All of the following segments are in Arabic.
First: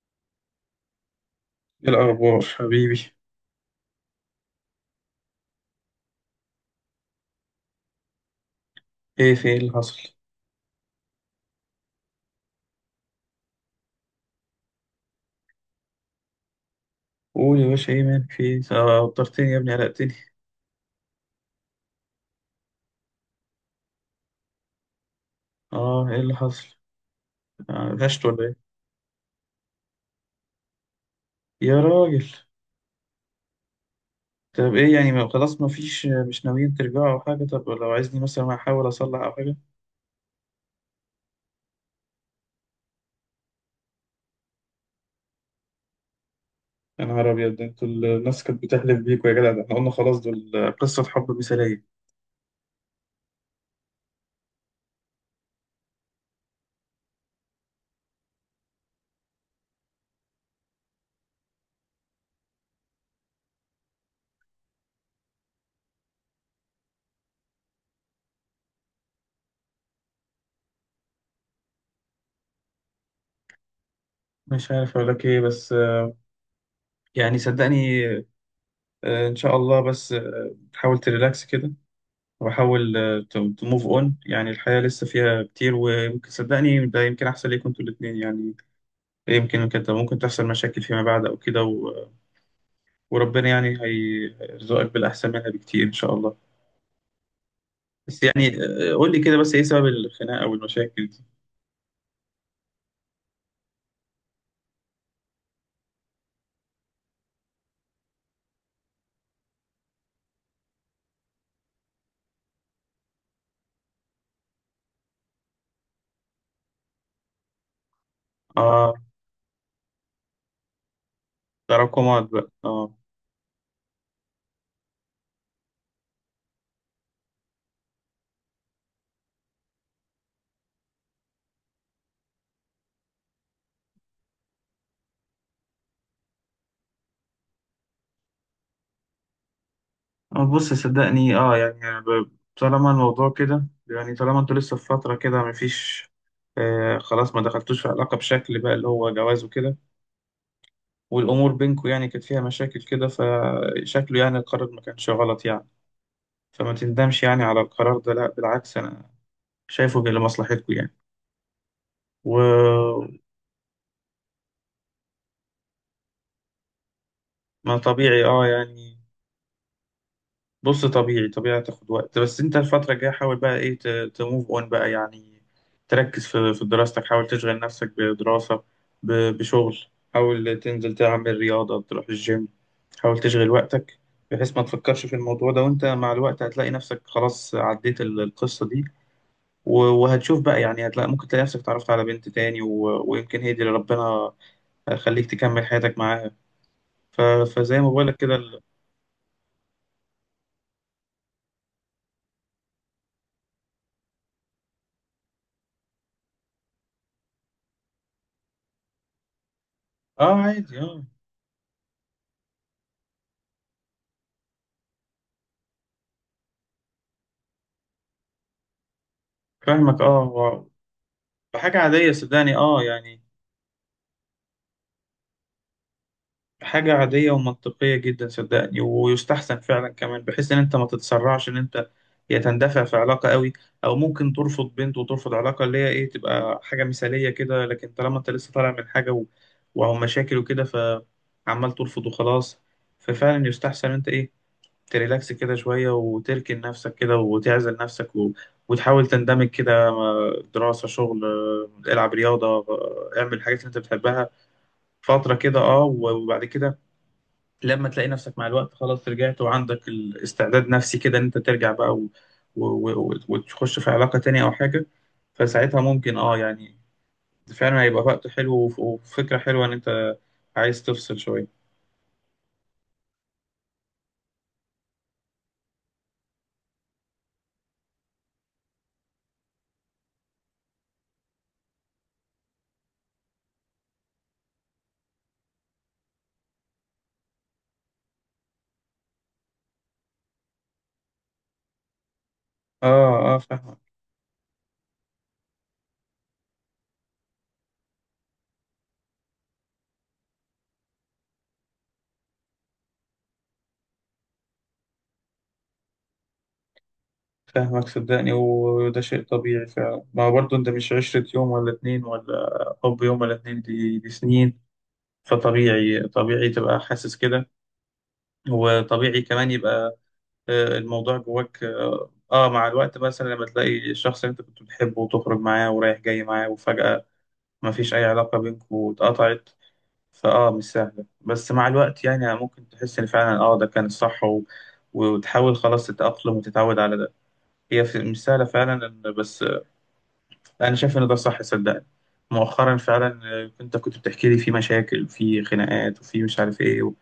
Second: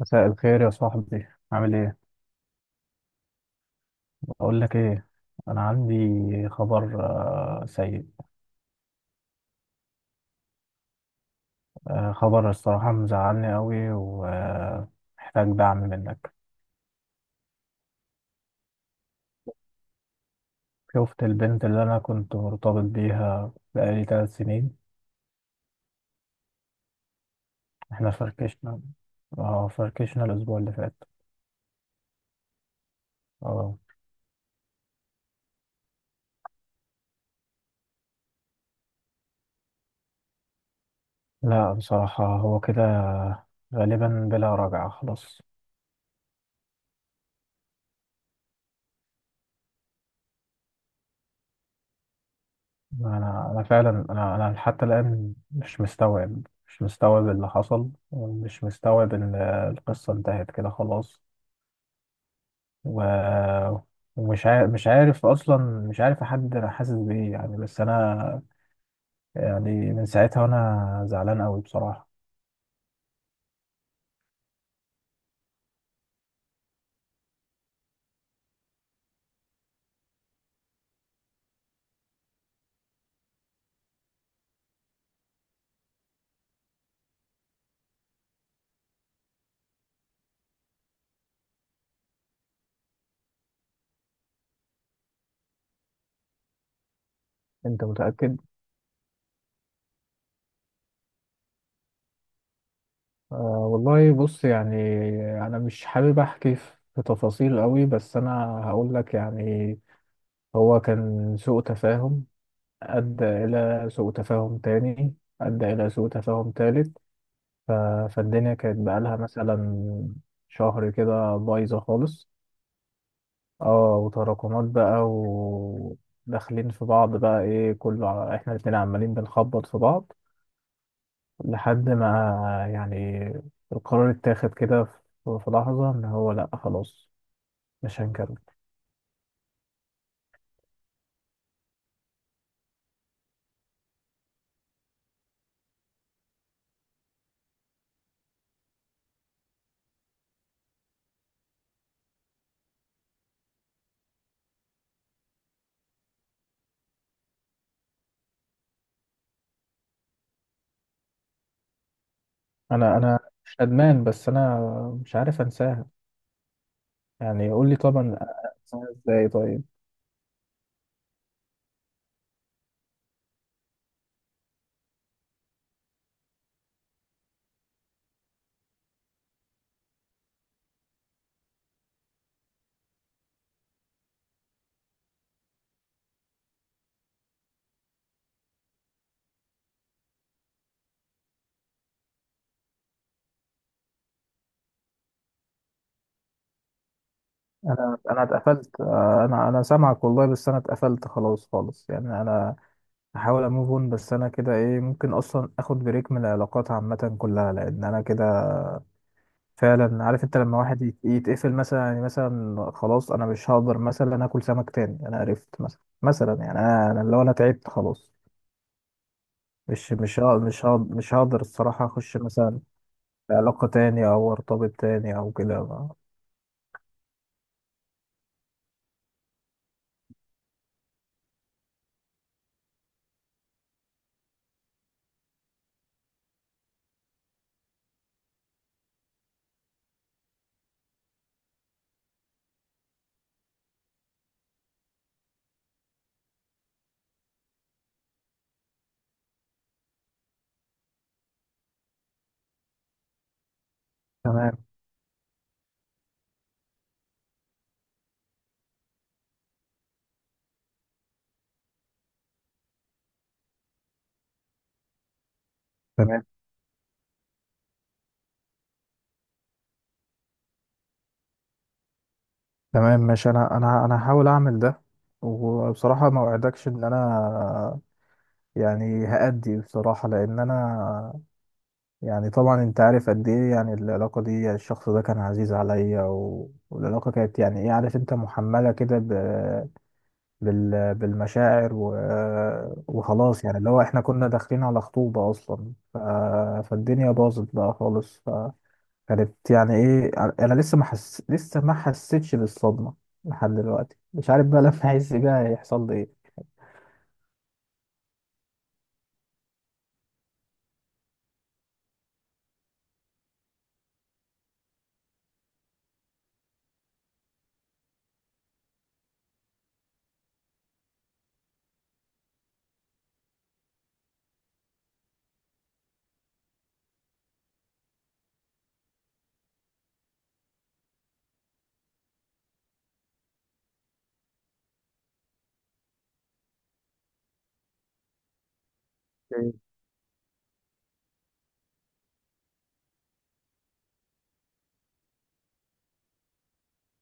مساء الخير يا صاحبي، عامل ايه ايه؟ الأخبار حبيبي؟ بقول لك ايه، انا عندي خبر سيء. ايه في ايه اللي حصل؟ خبر الصراحة مزعلني قوي ومحتاج دعم منك. قول يا باشا ايه مالك في ايه؟ وترتني يا ابني قلقتني. شفت البنت اللي انا كنت مرتبط بيها بقالي 3 سنين. اه ايه اللي حصل؟ احنا غشت ولا ايه؟ فركشنا، اه فركشنا الاسبوع اللي فات. يا راجل، اه، طب ايه يعني، ما خلاص ما فيش، مش ناويين ترجعوا أو حاجة؟ طب لو عايزني مثلا أحاول أصلح أو حاجة؟ لا بصراحة هو كده، غالبا بلا رجعة خلاص. يا نهار أبيض، ده انتوا الناس كانت بتحلف بيكوا يا جدع، ده احنا قلنا خلاص دول قصة حب مثالية. انا فعلا، انا حتى الان مش مستوعب اللي حصل، ومش مستوعب ان القصه انتهت كده خلاص. و... ومش عارف اصلا، مش عارف احدد انا حاسس بايه يعني، بس انا يعني من ساعتها وانا زعلان قوي بصراحه. مش عارف أقول لك ايه بس يعني صدقني، إن شاء الله، بس تحاول تريلاكس كده، واحاول تو موف اون، يعني الحياة لسه فيها كتير، وممكن صدقني ده يمكن احسن ليكم انتوا الاتنين يعني. يمكن كده ممكن تحصل مشاكل فيما بعد او كده، وربنا يعني هيرزقك بالاحسن منها بكتير ان شاء الله. انت بس متأكد؟ يعني قول لي كده بس ايه سبب الخناقة او المشاكل دي. آه والله، بص يعني انا مش حابب احكي في تفاصيل قوي، بس انا هقول لك يعني، هو كان سوء تفاهم أدى إلى سوء تفاهم تاني، أدى إلى سوء تفاهم تالت. ف... فالدنيا كانت اه، بقالها مثلا شهر كده بايظة تراكمات خالص. بقى، اه. اه وتراكمات بقى، وداخلين في بعض بقى، ايه احنا الاتنين عمالين بنخبط في بعض، لحد ما يعني القرار اتاخد كده، في لحظة ان هو لأ خلاص مش هنكمل. بص صدقني، اه يعني أنا طالما الموضوع كده يعني، طالما انتوا لسه في فترة كده مفيش آه، خلاص ما دخلتوش في علاقة بشكل بقى اللي هو جواز وكده، والأمور بينكم يعني كانت فيها مشاكل كده، فشكله يعني القرار ما كانش غلط يعني. فما تندمش يعني على القرار ده، لا بالعكس، أنا شايفه لمصلحتكم يعني. انا وما انا مش ندمان، بس انا مش عارف انساها، يعني قول لي طبعا طبيعي اه انساها يعني. ازاي طيب. بص طبيعي طبيعي هتاخد وقت، بس انت الفترة الجاية حاول بقى ايه، تموف اون بقى يعني. تركز في دراستك، حاول تشغل نفسك بدراسة، بشغل، حاول تنزل تعمل رياضة، تروح الجيم، حاول تشغل وقتك بحيث ما تفكرش في الموضوع ده. وانت مع الوقت هتلاقي نفسك خلاص عديت القصة دي، وهتشوف بقى يعني، هتلاقي ممكن تلاقي نفسك اتعرفت على بنت تاني، ويمكن هي دي اللي ربنا خليك تكمل حياتك معاها. ف... فزي ما انا بقولك انا كده. اتقفلت، انا سامعك والله، بس انا اتقفلت خلاص خالص، يعني انا هحاول اموف اون، بس انا كده ايه ممكن اصلا اخد بريك من العلاقات عامه كلها، لان انا كده فعلا عارف انت اه لما عادي واحد اه، يتقفل مثلا، يعني مثلا خلاص انا مش هقدر مثلا اكل سمك تاني، انا عرفت مثلا، يعني، انا لو انا تعبت خلاص. مش فاهمك مش اه هق- مش و- هق- مش هقدر بحاجة الصراحه عادية اخش صدقني مثلا اه يعني، علاقه تاني او ارتبط تاني او كده. حاجة عادية ومنطقية جدا صدقني، ويستحسن فعلا كمان بحيث ان انت ما تتسرعش، ان انت يا تندفع في علاقة قوي، او ممكن ترفض بنت وترفض علاقة اللي هي ايه، تبقى حاجة مثالية كده، لكن طالما انت لسه طالع من حاجة وأو مشاكل وكده فعمال ترفض وخلاص. ففعلا يستحسن انت ايه، تريلاكس كده شوية وتركن نفسك كده وتعزل نفسك وتحاول تندمج كده مع دراسة، شغل، العب رياضة، اعمل الحاجات اللي انت بتحبها تمام. فترة كده اه. وبعد كده لما تلاقي نفسك مع الوقت خلاص رجعت، وعندك الاستعداد نفسي كده ان انت ترجع بقى و... وتخش في علاقة تانية او حاجة، فساعتها ممكن تمام اه يعني فعلا هيبقى وقت حلو، وفكرة حلوة ان انت عايز تفصل شوية. تمام ماشي، انا هحاول اعمل ده. وبصراحه ما اوعدكش ان انا يعني هأدي بصراحه، لان انا يعني طبعا انت عارف قد ايه يعني العلاقه دي، يعني الشخص ده كان عزيز عليا والعلاقه كانت يعني ايه، عارف انت محمله كده بالمشاعر اه اه وخلاص يعني اللي فاهمك. هو احنا كنا داخلين على خطوبه اصلا. فالدنيا باظت بقى خالص، كانت يعني ايه، انا لسه ما حس... لسه ما حسيتش بالصدمه لحد دلوقتي، مش عارف بقى لما احس بيها هيحصل لي ايه. فاهمك صدقني، وده شيء طبيعي فعلا، ما هو برضه انت مش عشرة يوم ولا اتنين، ولا حب يوم ولا اتنين، دي سنين. فطبيعي طبيعي تبقى حاسس كده، وطبيعي كمان يبقى الموضوع جواك اه. مع الوقت مثلا لما تلاقي الشخص اللي انت كنت بتحبه وتخرج معاه ورايح جاي معاه، وفجأة ما فيش اي علاقة بينكم واتقطعت، فاه مش سهلة. بس مع الوقت يعني ممكن تحس ان فعلا اه ده كان الصح، و... وتحاول خلاص تتأقلم وتتعود على ده. هي مش سهلة فعلا بس اوكي. انا شايف ان ده صح صدقني. مؤخرا فعلا انت كنت بتحكي لي في مشاكل وفي خناقات وفي مش عارف ايه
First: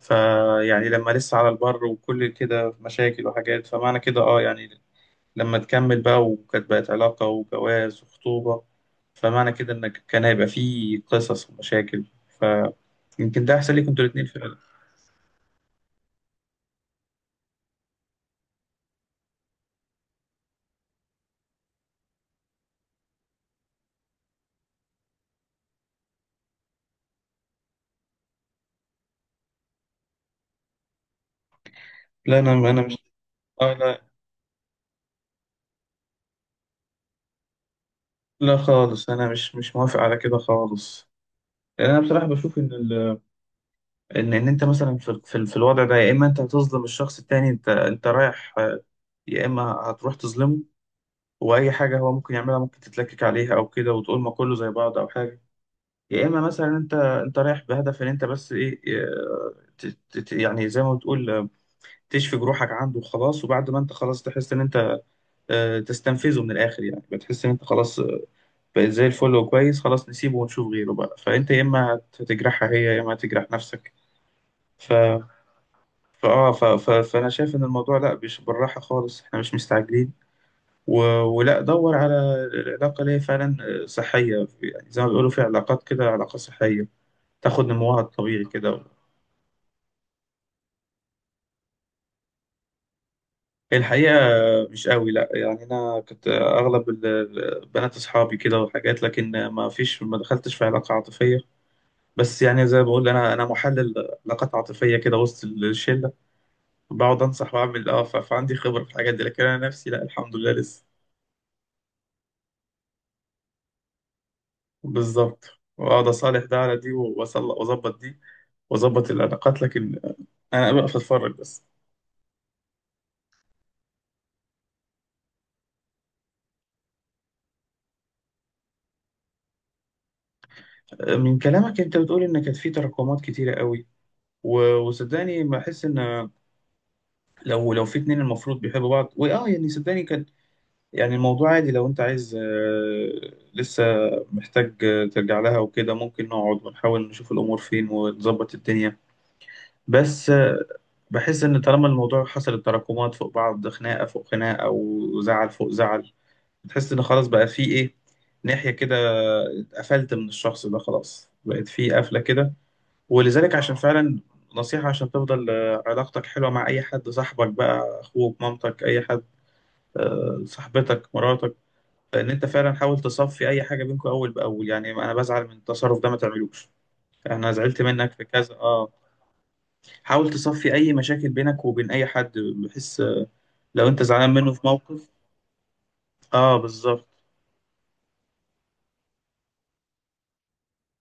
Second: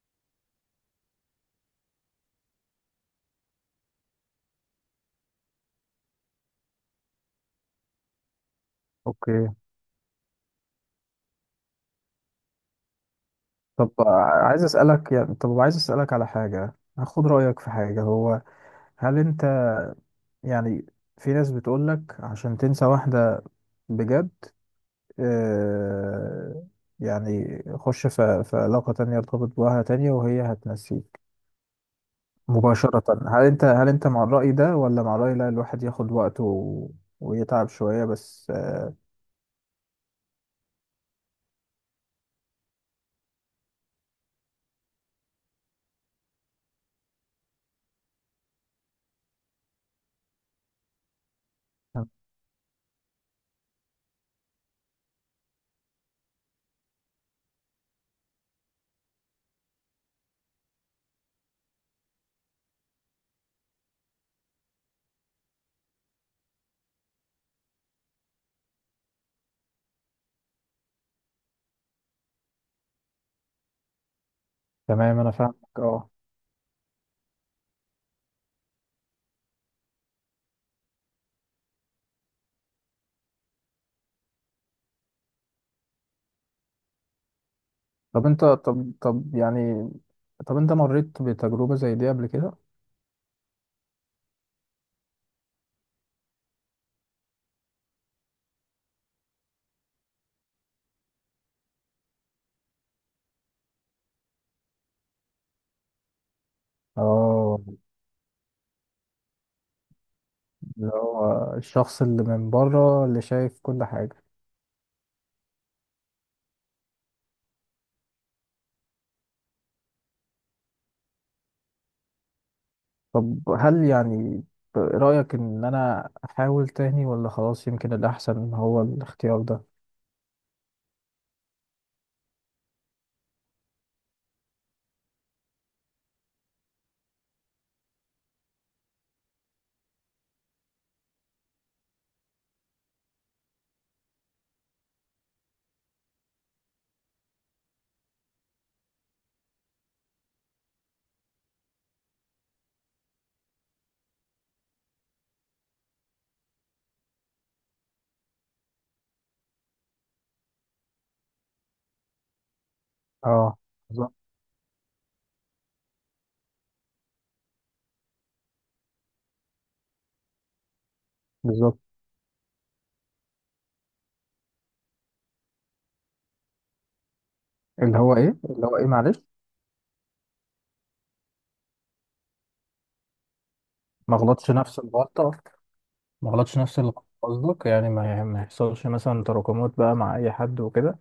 فيعني لما لسه على البر وكل كده مشاكل وحاجات، فمعنى كده اه يعني لما تكمل بقى وكانت بقت علاقة وجواز وخطوبة، اوكي، فمعنى كده إنك كان هيبقى فيه قصص ومشاكل، فيمكن ده أحسن ليكوا طب أنتوا الاتنين فعلا. عايز اسالك، يعني طب عايز اسالك على حاجه، هاخد رايك في حاجه. هو، هل انت، يعني في ناس بتقولك عشان تنسى واحده بجد، آه يعني خش في علاقه تانية، ارتبط بواحده تانية وهي هتنسيك لا أنا مش مباشرة. هل انت آه، هل لا انت مع الرأي ده، ولا مع الرأي لا الواحد ياخد وقته ويتعب شوية؟ بس لا خالص، أنا مش موافق على كده خالص. لأن أنا بصراحة بشوف إن إن أنت مثلا في الوضع ده يا إما أنت هتظلم الشخص التاني، أنت رايح يا إما هتروح تظلمه، وأي حاجة هو ممكن يعملها ممكن تتلكك عليها أو كده وتقول ما كله زي بعض أو حاجة. يا اما مثلا انت رايح بهدف ان انت بس ايه، يعني زي ما بتقول تشفي جروحك عنده وخلاص، وبعد ما انت خلاص تحس ان انت تستنفذه من الاخر يعني، بتحس ان انت خلاص بقيت زي الفل وكويس، خلاص نسيبه ونشوف غيره بقى، فانت يا اما هتجرحها هي، يا اما هتجرح نفسك. ف تمام انا فاهمك اه. فاه ف... ف... فانا شايف ان الموضوع لا مش بالراحه خالص، احنا مش مستعجلين و... ولا دور على العلاقه اللي هي فعلا صحيه، يعني زي ما بيقولوا في علاقات كده علاقه صحيه تاخد نموها طب الطبيعي انت، كده. طب يعني طب انت مريت بتجربة زي دي قبل كده؟ الحقيقة مش قوي لا، يعني أنا كنت أغلب بنات أصحابي كده وحاجات، لكن ما فيش، ما دخلتش في علاقة عاطفية. بس يعني زي ما بقول، أنا محلل علاقات عاطفية كده وسط الشلة، بقعد أنصح اه، وأعمل أه، فعندي خبرة في الحاجات دي، لكن أنا نفسي لا، الحمد لله لسه. اللي هو الشخص اللي من بره، اللي شايف كل حاجة. بالظبط، وأقعد أصالح ده على دي وأظبط دي وأظبط العلاقات، لكن أنا بقف أتفرج بس. طب هل يعني رأيك ان انا احاول تاني، ولا خلاص يمكن الاحسن هو الاختيار ده؟ من كلامك أنت بتقول إن كانت في تراكمات كتيرة قوي، وصدقني بحس إن لو في اتنين المفروض بيحبوا بعض، واه يعني صدقني كان يعني الموضوع عادي. لو انت عايز لسه محتاج ترجع لها وكده، ممكن نقعد ونحاول نشوف الامور فين ونظبط الدنيا. بس بحس ان طالما الموضوع حصلت تراكمات فوق بعض، خناقه فوق خناقه وزعل فوق زعل، بتحس ان خلاص بقى في ايه، ناحيه كده اتقفلت من الشخص ده، خلاص بقت في قفله كده، ولذلك اه عشان بالظبط. فعلا نصيحة عشان تفضل علاقتك حلوة مع أي حد، صاحبك بقى، أخوك، مامتك، أي حد، صاحبتك، مراتك، بالظبط. إن أنت فعلا حاول تصفي أي حاجة بينكم أول بأول. يعني أنا بزعل من التصرف ده ما تعملوش، أنا زعلت اللي منك هو في ايه؟ كذا اللي هو ايه أه. معلش، حاول تصفي أي مشاكل بينك وبين أي حد، بحيث لو أنت ما زعلان غلطش منه في نفس موقف. الغلطة، ما أه غلطش نفس اللي بالظبط، كنت قصدك، يعني ما يحصلش مثلا تراكمات بقى مع اي حد وكده.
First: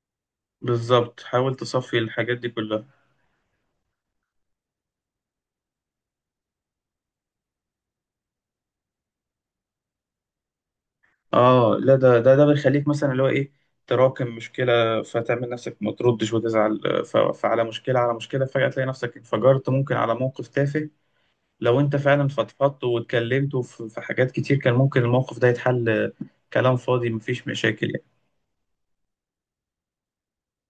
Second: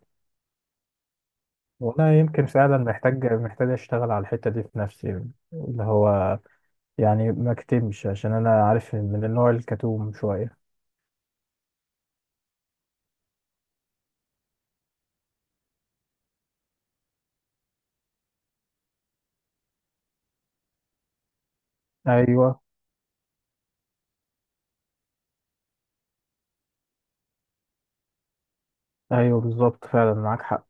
بالظبط حاول تصفي وانا الحاجات يمكن دي فعلا كلها. محتاج اشتغل على الحته دي في نفسي، اللي هو يعني ما اكتمش، عشان انا عارف من النوع الكتوم شويه. اه لا، ده بيخليك مثلا اللي هو ايه، تراكم مشكله فتعمل نفسك ما تردش وتزعل، فعلى مشكله على مشكله، فجاه تلاقي نفسك انفجرت ممكن على موقف تافه. لو انت فعلا ايوه. فضفضت واتكلمت في حاجات كتير، كان ممكن الموقف ده يتحل كلام فاضي مفيش مشاكل يعني. ايوه بالظبط فعلا معاك حق.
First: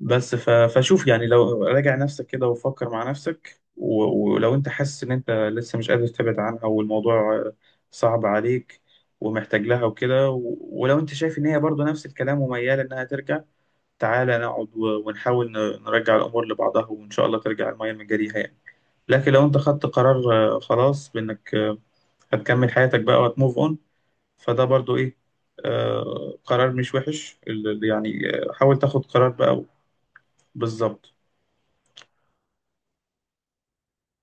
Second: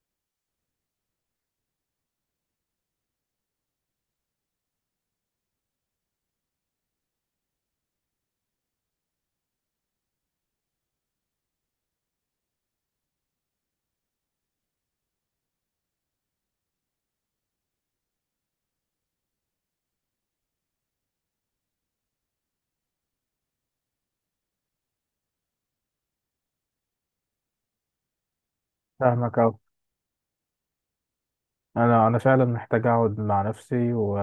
بس فشوف يعني، لو راجع نفسك كده وفكر مع نفسك، ولو انت حاسس ان انت لسه مش قادر تبعد عنها، والموضوع صعب عليك ومحتاج لها وكده، ولو انت شايف ان هي برضو نفس الكلام ومياله انها ترجع، تعالى نقعد ونحاول نرجع الأمور لبعضها، وإن شاء الله ترجع المية من جريها يعني. لكن لو أنت خدت قرار خلاص بإنك هتكمل حياتك بقى وهتموف أون، فده برضو إيه، قرار مش وحش يعني حاول تاخد قرار فاهمك اوي. بقى. بالظبط. انا فعلا محتاج اقعد مع نفسي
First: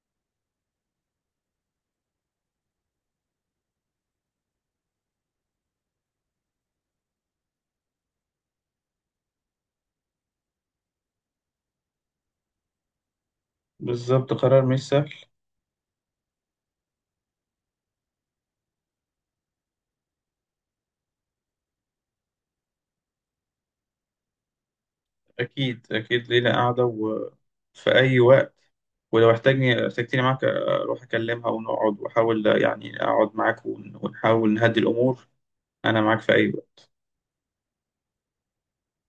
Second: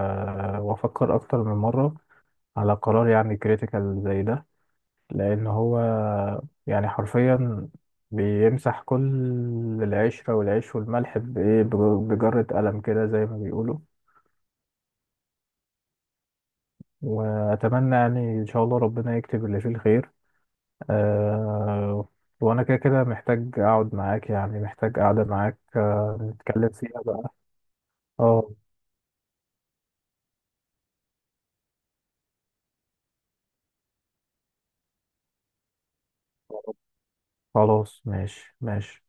وافكر اكتر من مره على قرار يعني كريتيكال زي ده، لأن هو يعني حرفيا بيمسح كل العشرة والعيش والملح بإيه، بجرة قلم كده زي ما بيقولوا. بالظبط قرار مش سهل. وأتمنى يعني إن شاء الله ربنا يكتب اللي فيه الخير. أه، وأنا كده كده محتاج أقعد معاك، يعني محتاج قعدة معاك أكيد أه أكيد، ليلة نتكلم قاعدة فيها بقى. وفي أي اه وقت. ولو احتاجني، احتاجتني معاك أروح أكلمها ونقعد وأحاول يعني أقعد معاك ونحاول نهدي الأمور. أنا معاك في أي وقت. خلاص ماشي ماشي.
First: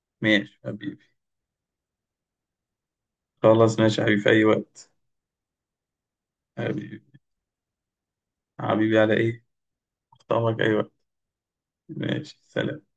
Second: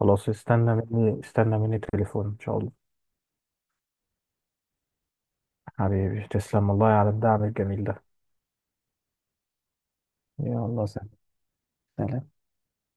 خلاص ماشي استنى حبيبي. مني استنى مني تليفون إن شاء الله. خلاص ماشي يا حبيبي في أي وقت. حبيبي تسلم والله على حبيبي، الدعم الجميل ده. حبيبي على إيه؟ أخطبك أي يلا وقت. سلام. ماشي سلام.